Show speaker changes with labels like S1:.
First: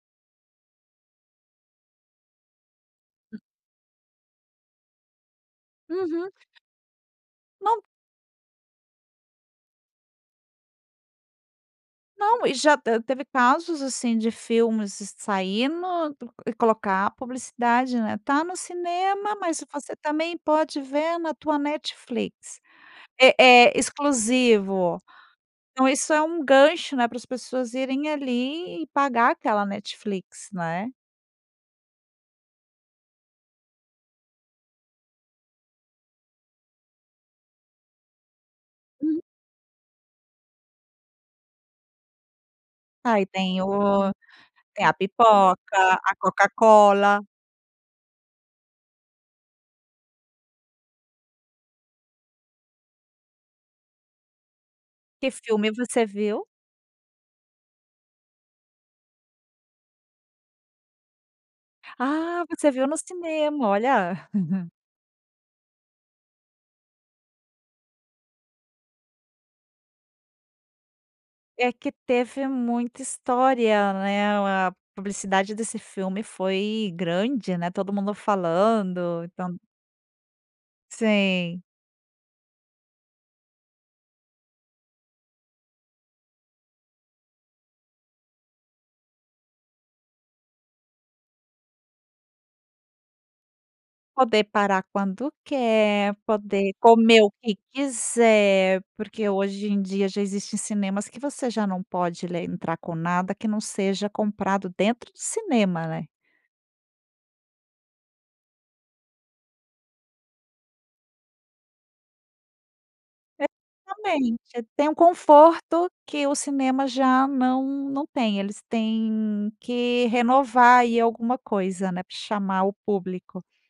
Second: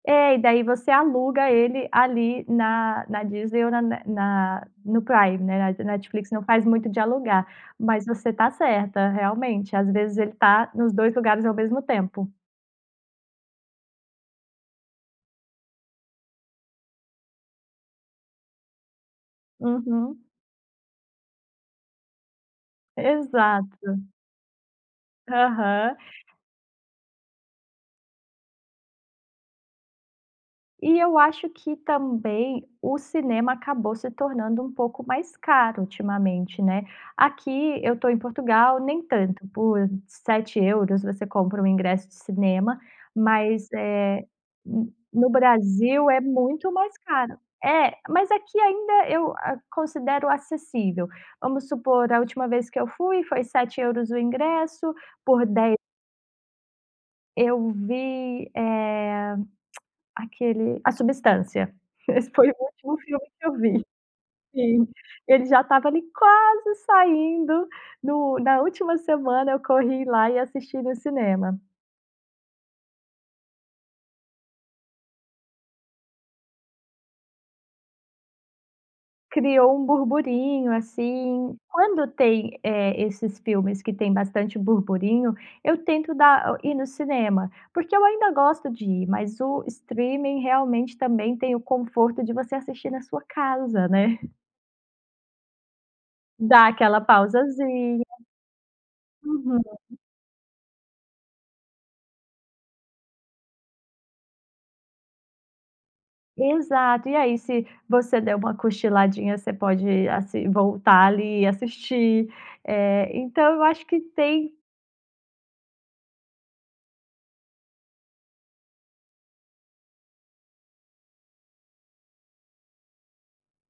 S1: É, e daí, você aluga ele ali, na na Disney, ou na ne na no Prime, né, a
S2: Uhum.
S1: Netflix, não faz muito de alugar,
S2: Não.
S1: mas você tá certa realmente, às vezes, ele tá nos 2 lugares, ao mesmo tempo.
S2: Não, e já, te teve casos, assim, de filmes saindo, e colocar a publicidade, né, tá no cinema, mas você,
S1: Uhum.
S2: também, pode ver na tua Netflix, é é
S1: Exato.
S2: exclusivo. Então,
S1: Aham.
S2: isso é um gancho, né, para as pessoas irem ali, e pagar aquela Netflix, né?
S1: E eu acho que, também, o cinema acabou se tornando, um pouco mais caro ultimamente, né, aqui eu tô em Portugal, nem
S2: Hum.
S1: tanto por €7, você compra um ingresso de cinema,
S2: Aí tem
S1: mas,
S2: o
S1: eh,
S2: tem
S1: no
S2: a
S1: no
S2: pipoca,
S1: Brasil
S2: a
S1: é muito mais
S2: Coca-Cola.
S1: caro, é mas aqui, ainda eu a considero acessível, vamos supor a última vez que eu fui, foi €7 o ingresso,
S2: Que
S1: por
S2: filme
S1: de
S2: você viu?
S1: Eu vi, eh, aquele, A Substância, esse
S2: Ah,
S1: foi o
S2: você viu no
S1: último filme que eu
S2: cinema,
S1: vi
S2: olha.
S1: Sim. Ele já estava ali, quase saindo, no na última semana, eu corri lá e assisti no cinema.
S2: É que teve muita história, né, a publicidade desse filme foi grande, né, todo mundo falando, então
S1: Criou um burburinho, assim,
S2: Sim.
S1: quando tem, eh, esses filmes que tem bastante burburinho, eu tento dar ir no cinema, porque eu ainda gosto de ir, mas o streaming, realmente, também, tem o conforto de você assistir, na sua casa né?
S2: Poder parar quando quer,
S1: Dá
S2: poder
S1: aquela
S2: comer o que
S1: "pausazinha."
S2: quiser, porque
S1: Uhum.
S2: hoje em dia, já existem cinemas, que você já não pode le entrar com nada, que não seja comprado dentro do cinema, né?
S1: Exato, e aí, se você der uma "cochiladinha" você pode asi voltar ali, assistir, eh, então eu acho que tem
S2: Exatamente, tem um conforto, que o cinema já não não tem, eles têm que renovar aí alguma coisa, né, pra chamar o público.